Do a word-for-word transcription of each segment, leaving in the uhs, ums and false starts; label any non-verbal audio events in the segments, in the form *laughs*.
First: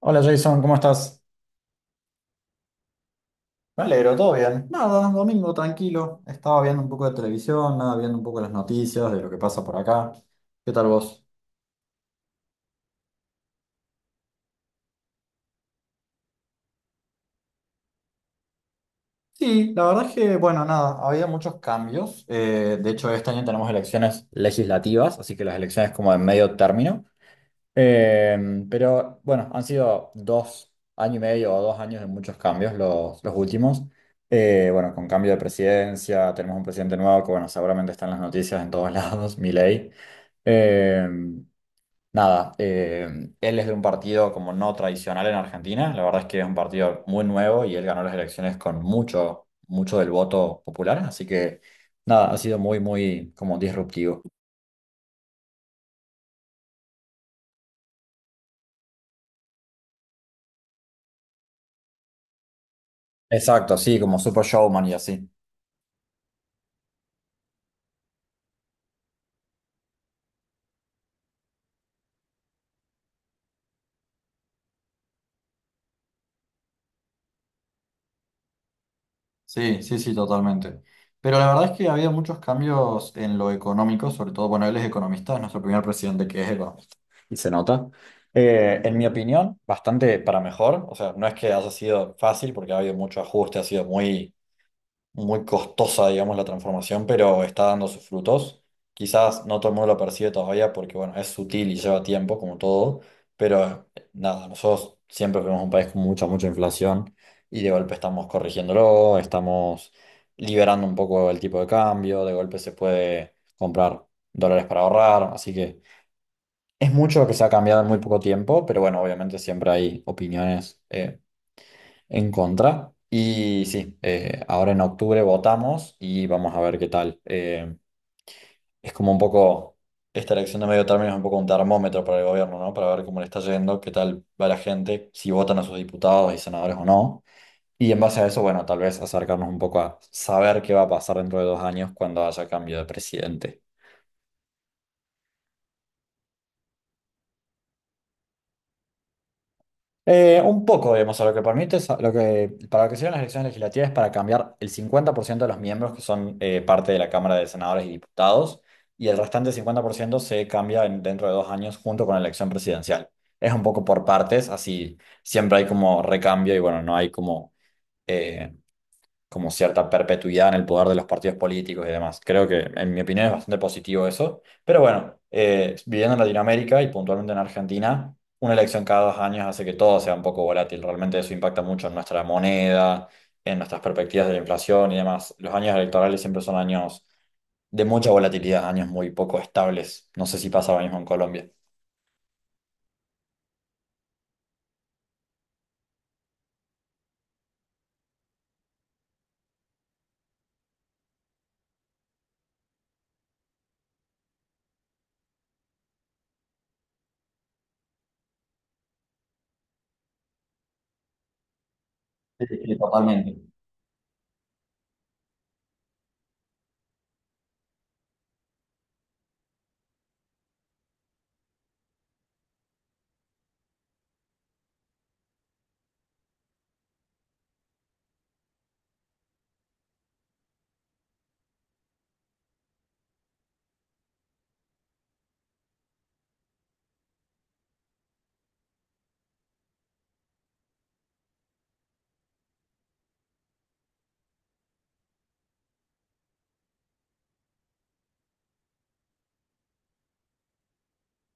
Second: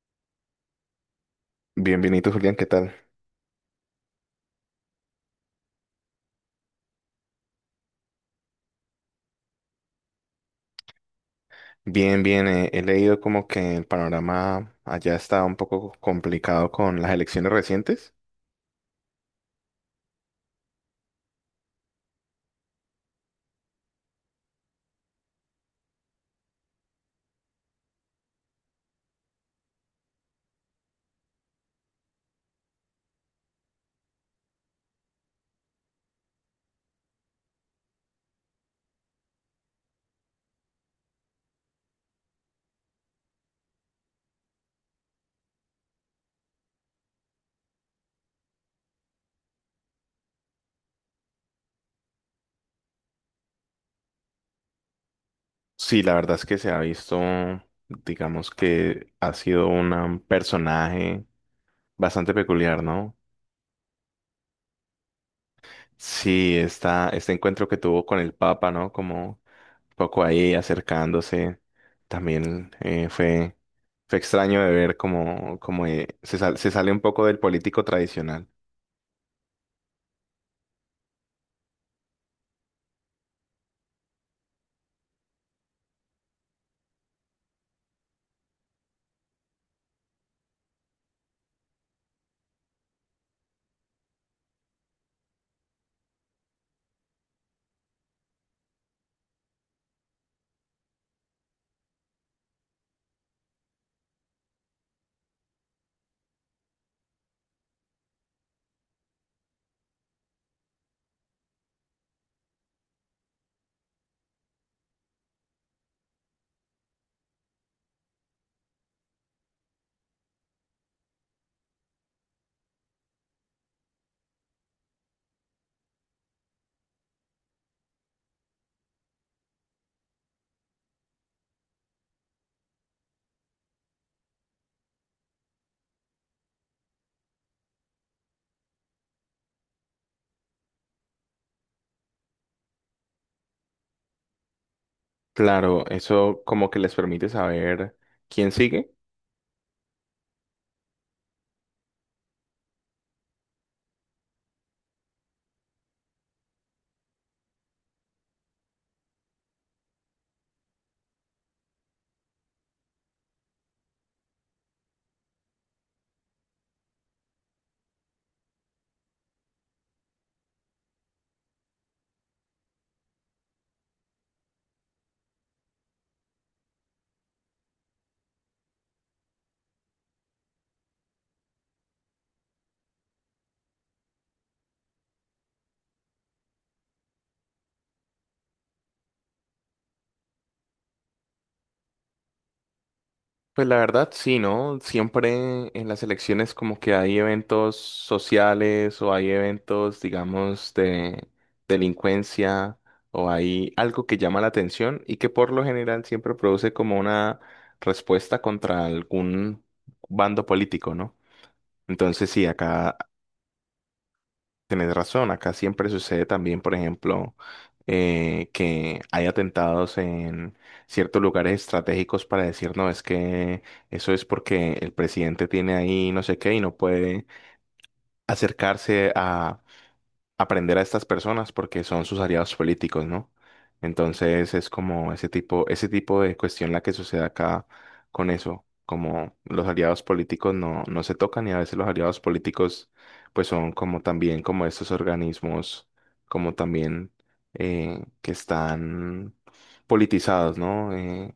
Hola Jason, ¿cómo estás? Bien, bien, Julián, ¿qué tal? Me alegro, todo bien. Nada, domingo tranquilo. Estaba viendo un poco de televisión, nada, viendo un poco las noticias de lo que pasa por acá. ¿Qué tal vos? Bien, bien, eh, he leído como que el panorama allá está un poco complicado con las elecciones recientes. Sí, la verdad es que, bueno, nada, había muchos cambios. Eh, de hecho, este año tenemos elecciones legislativas, así que las elecciones como de medio término. Eh, pero bueno, han sido dos años y medio o dos años de muchos cambios los, los últimos. Eh, bueno, con cambio de presidencia, tenemos un presidente nuevo que, bueno, seguramente están las noticias en todos lados, *laughs* Milei. Eh, Nada, eh, él es de un partido como no tradicional en Argentina. La verdad es que es un partido muy nuevo y él ganó las elecciones con mucho, mucho del voto popular. Así que nada, ha sido muy, muy como disruptivo. Sí, la verdad es que se ha visto, digamos que ha sido una- un personaje bastante peculiar, ¿no? Exacto, sí, como super showman y así. Sí, esta, este encuentro que tuvo con el Papa, ¿no? Como un poco ahí acercándose, también eh, fue, fue extraño de ver como, como eh, se sal- se sale un poco del político tradicional. Sí, sí, sí, totalmente. Pero la verdad es que ha habido muchos cambios en lo económico, sobre todo, bueno, él es economista, es nuestro primer presidente que es economista. Y se nota. Eh, en mi opinión, bastante para mejor. O sea, no es que haya sido fácil porque ha habido mucho ajuste, ha sido muy muy costosa, digamos, la transformación, pero está dando sus frutos. Quizás no todo el mundo lo percibe todavía porque, bueno, es sutil y lleva tiempo, como todo, pero eh, nada, nosotros siempre fuimos un país con mucha, mucha inflación y de golpe estamos corrigiéndolo, estamos liberando un poco el tipo de cambio, de golpe se puede comprar dólares para ahorrar, así que es mucho lo que se ha cambiado en muy poco tiempo, pero bueno, obviamente siempre hay opiniones. eh, en contra. Y sí, eh, ahora en octubre votamos y vamos a ver qué tal. Eh, es como un poco, esta elección de medio término es un poco un termómetro para el gobierno, ¿no? Para ver cómo le está yendo, qué tal va la gente, si votan a sus diputados y senadores o no. Y en base a eso, bueno, tal vez acercarnos un poco a saber qué va a pasar dentro de dos años cuando haya cambio de presidente. Claro, eso como que les permite saber quién sigue. Eh, un poco, digamos, a lo que permite, es a- lo que, para lo que sirven las elecciones legislativas es para cambiar el cincuenta por ciento de los miembros que son eh, parte de la Cámara de Senadores y Diputados, y el restante cincuenta por ciento se cambia en- dentro de dos años junto con la elección presidencial. Es un poco por partes, así siempre hay como recambio y bueno, no hay como eh, como cierta perpetuidad en el poder de los partidos políticos y demás. Creo que, en mi opinión, es bastante positivo eso. Pero bueno, eh, viviendo en Latinoamérica y puntualmente en Argentina, una elección cada dos años hace que todo sea un poco volátil. Realmente eso impacta mucho en nuestra moneda, en nuestras perspectivas de la inflación y demás. Los años electorales siempre son años de mucha volatilidad, años muy poco estables. No sé si pasa lo mismo en Colombia. Pues la verdad, sí, ¿no? Siempre en las elecciones como que hay eventos sociales o hay eventos, digamos, de delincuencia, o hay algo que llama la atención y que por lo general siempre produce como una respuesta contra algún bando político, ¿no? Entonces sí, Sí, sí, acá, totalmente. tienes razón, acá siempre sucede también, por ejemplo, eh, que hay atentados en ciertos lugares estratégicos para decir, no, es que eso es porque el presidente tiene ahí no sé qué y no puede acercarse a aprender a estas personas porque son sus aliados políticos, ¿no? Entonces es como ese tipo, ese tipo de cuestión la que sucede acá con eso, como los aliados políticos no, no se tocan, y a veces los aliados políticos pues son como también como estos organismos, como también eh, que están politizados, ¿no? Eh,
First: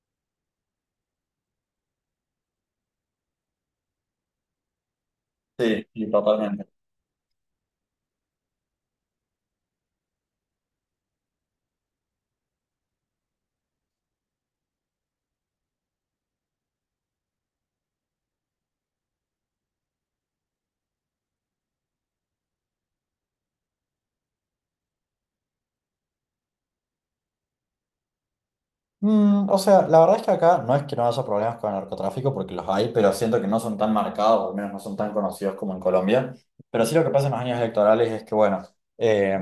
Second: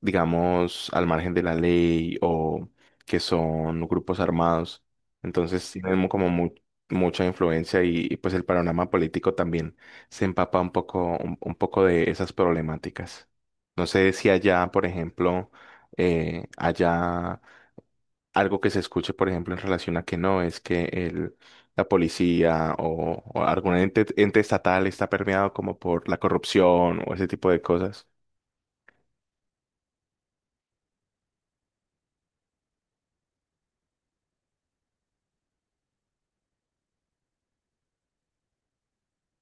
Digamos, al margen de la ley o que son grupos armados. Entonces Sí, tienen sí, como mu- totalmente. mucha influencia, y, y, pues el panorama político también se empapa un poco, un, un poco de esas problemáticas. No sé si allá, por ejemplo, eh, allá algo que se escuche, por ejemplo, en relación a que no, es que el, la policía o, o algún ente, ente estatal está permeado como por la corrupción o ese tipo de cosas. Mm, o sea, la verdad es que acá no es que no haya problemas con el narcotráfico, porque los hay, pero siento que no son tan marcados, o al menos no son tan conocidos como en Colombia. Pero sí lo que pasa en los años electorales es que, bueno, eh,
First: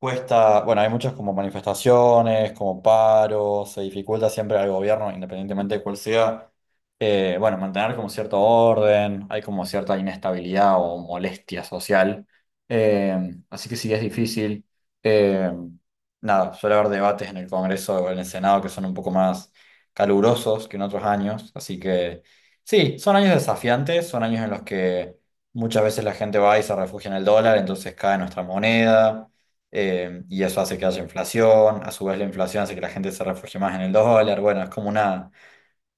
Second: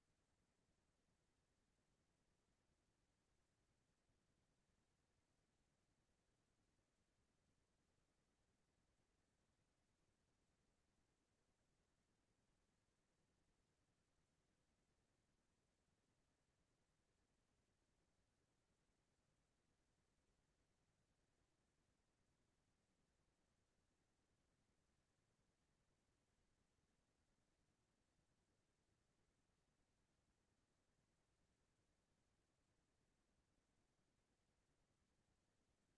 cuesta, bueno, hay muchas como manifestaciones, como paros, se dificulta siempre al gobierno, independientemente de cuál sea, eh, bueno, mantener como cierto orden, hay como cierta inestabilidad o molestia social. Eh, así que sí es difícil. Eh, Nada, suele haber debates en el Congreso o en el Senado que son un poco más calurosos que en otros años, así que sí, son años desafiantes, son años en los que muchas veces la gente va y se refugia en el dólar, entonces cae nuestra moneda eh, y eso hace que haya inflación, a su vez la inflación hace que la gente se refugie más en el dólar, bueno, es como una,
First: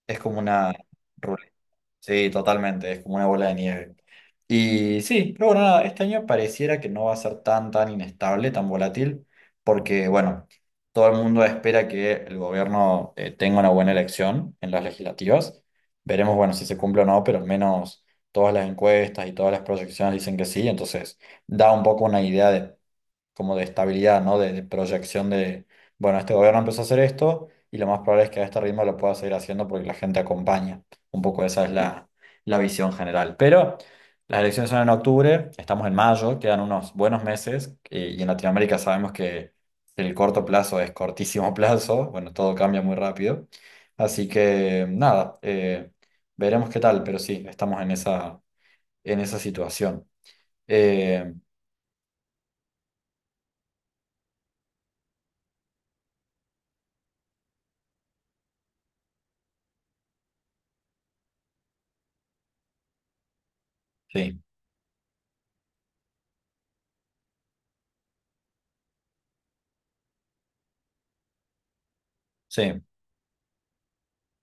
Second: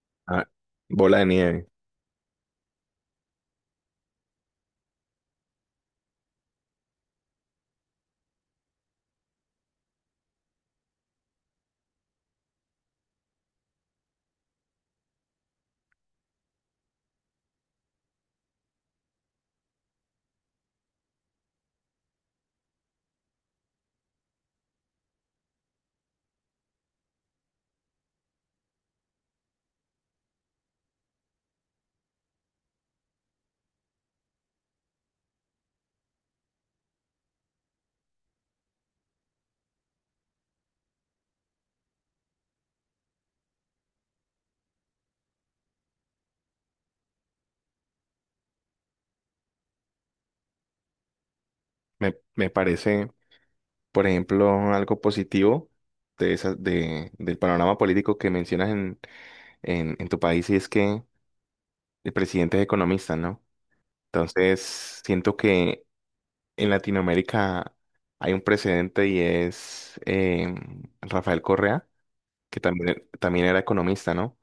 es como Ah, una bola de ruleta. nieve. Sí, totalmente, es como una bola de nieve. Y sí, pero bueno, nada, este año pareciera que no va a ser tan, tan inestable, tan volátil, porque bueno, todo el mundo espera que el gobierno eh, tenga una buena elección en las legislativas. Veremos, bueno, si se cumple o no, pero al menos todas las encuestas y todas las proyecciones dicen que sí, entonces da un poco una idea como de estabilidad, ¿no? De, de proyección de, bueno, este gobierno empezó a hacer esto y lo más probable es que a este ritmo lo pueda seguir haciendo porque la gente acompaña. Un poco esa es la, la visión general. Pero las elecciones son en octubre, estamos en mayo, quedan unos buenos meses eh, y en Latinoamérica sabemos que el corto plazo es cortísimo *laughs* plazo, bueno, todo cambia muy rápido. Así que nada, eh, veremos qué tal, pero sí, estamos en esa, en esa situación. Eh, Me, me parece, por ejemplo, algo positivo de esa- de- del panorama político que mencionas en, en, en tu país, y es que el presidente es economista, ¿no? sí, Entonces, siento que en Latinoamérica hay un precedente, y es eh, Rafael Correa, que sí, también, también era economista, ¿no?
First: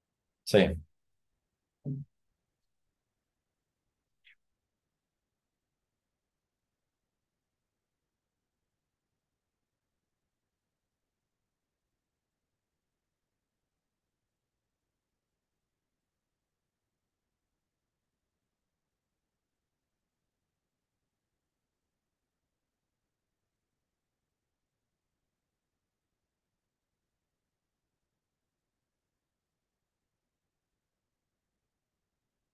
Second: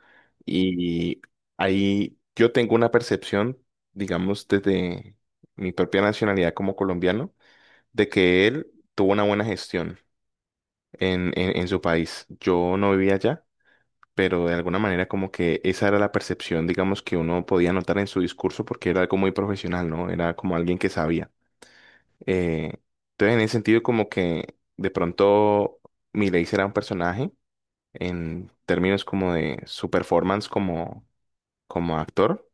sí. Y ahí yo tengo una percepción, digamos, desde mi propia nacionalidad como colombiano, de que él tuvo una buena gestión en, en, en su país. Yo no vivía allá, pero de alguna manera como que esa era la percepción, digamos, que uno podía notar en su discurso porque era algo muy profesional, ¿no? Era como alguien que sabía. Eh, entonces, en ese sentido, como que de pronto Milei será un personaje en términos como de su performance como, como actor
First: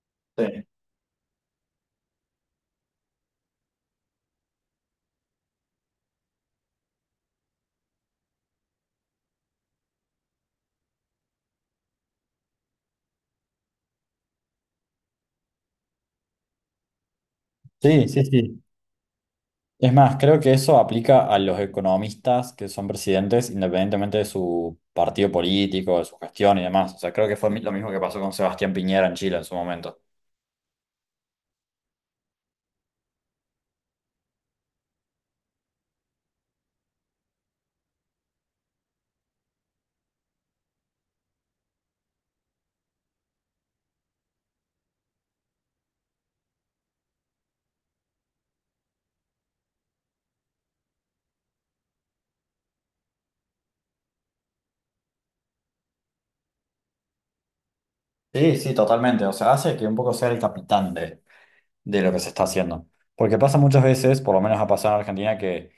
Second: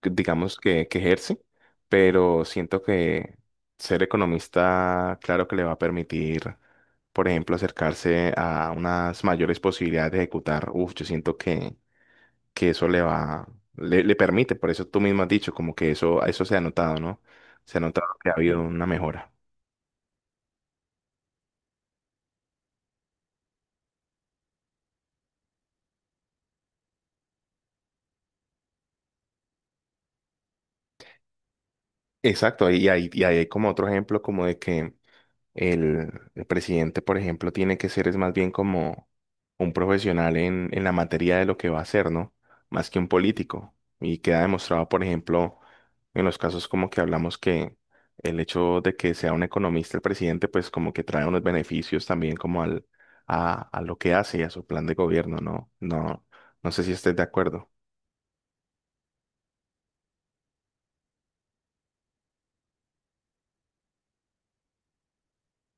que- Sí. digamos, que, que ejerce, pero siento que ser economista, claro que le va a permitir, por ejemplo, acercarse a unas mayores posibilidades de ejecutar. Uf, yo siento que, que eso le va, le, le permite, por eso tú mismo has dicho, como que eso, eso se ha notado, ¿no? Se ha notado Sí, sí, que ha habido sí. una mejora. Es más, creo que eso aplica a los economistas que son presidentes independientemente de su partido político, de su gestión y demás. O sea, creo que fue mi- lo mismo que pasó con Sebastián Piñera en Chile en su momento. Exacto, y hay, y hay como otro ejemplo como de que el, el presidente, por ejemplo, tiene que ser es más bien como un profesional en, en la materia de lo que va a hacer, ¿no? Más que un político. Y queda demostrado, por ejemplo, en los casos como que hablamos que el hecho de que sea un economista el presidente, pues como que trae unos beneficios también como al, a, a lo que hace y a su plan de gobierno, ¿no? No, no sé si estés de acuerdo. Sí, sí, totalmente. O sea, hace que un poco sea el capitán de, de lo que se está haciendo. Porque pasa muchas veces, por lo menos ha pasado en Argentina, que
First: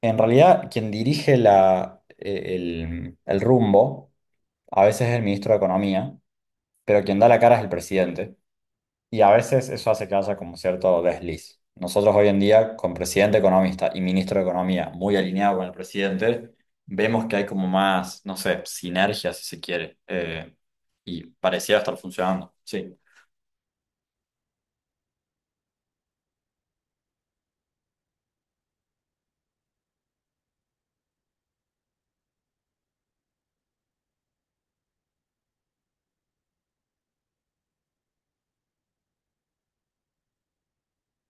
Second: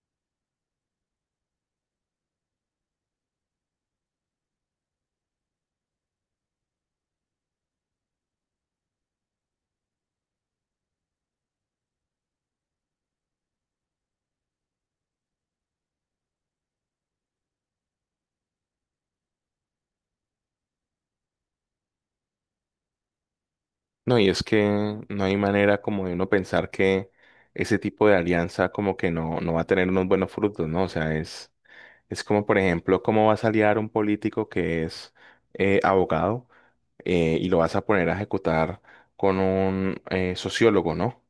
en realidad quien dirige la, eh, el, el rumbo a veces es el ministro de Economía, pero quien da la cara es el presidente. Y a veces eso hace que haya como cierto desliz. Nosotros hoy en día, con presidente economista y ministro de Economía muy alineado con el presidente, vemos que hay como más, no sé, sinergia si se quiere. eh, y pareciera estar funcionando. Sí. No, y es que no hay manera como de uno pensar que ese tipo de alianza como que no, no va a tener unos buenos frutos, ¿no? O sea, es, es como, por ejemplo, cómo vas a aliar un político que es eh, abogado, eh, y lo vas a poner a ejecutar con un eh, sociólogo, ¿no?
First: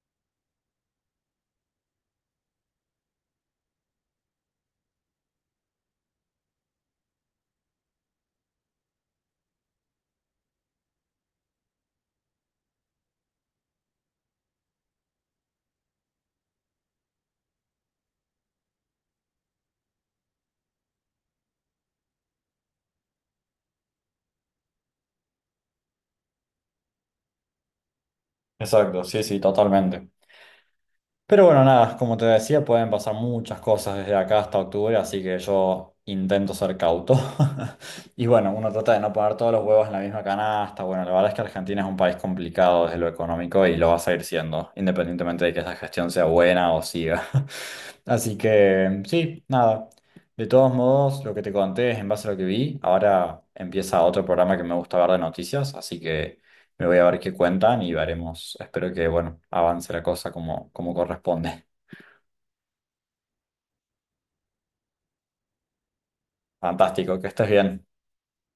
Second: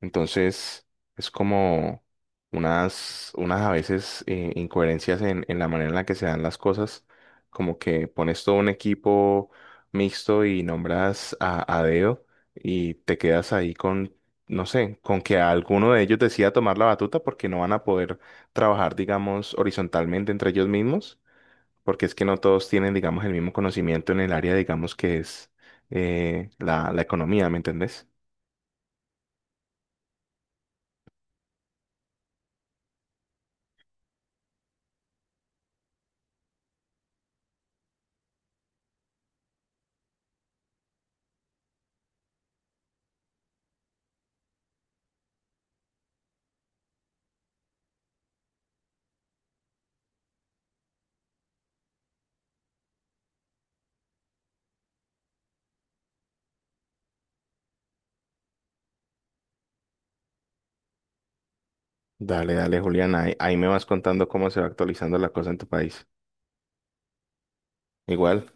Entonces, es como unas, unas a veces eh, incoherencias en, en la manera en la que se dan las cosas, como que pones todo un equipo mixto y nombras a, a dedo y te quedas ahí con, no sé, con que alguno de ellos decida tomar la batuta porque no van a poder trabajar, digamos, horizontalmente entre ellos mismos, porque es que no todos tienen, digamos, el mismo conocimiento en el área, digamos, que es eh, la, la economía, ¿me entendés? Exacto, sí, sí, totalmente. Pero bueno, nada, como te decía, pueden pasar muchas cosas desde acá hasta octubre, así que yo intento ser cauto. *laughs* Y bueno, uno trata de no poner todos los huevos en la misma canasta. Bueno, la verdad es que Argentina es un país complicado desde lo económico y lo va a seguir siendo, independientemente de que esa gestión sea buena o siga. *laughs* Así que sí, nada. De todos modos, lo que te conté es en base a lo que vi. Ahora empieza otro programa que me gusta ver de noticias, así que... Me voy a ver qué cuentan y veremos. Espero que, bueno, avance la cosa como, como corresponde. Dale, dale, Julián, ahí, ahí me vas contando cómo se va actualizando la cosa en tu país. Fantástico, que estés bien. Igual,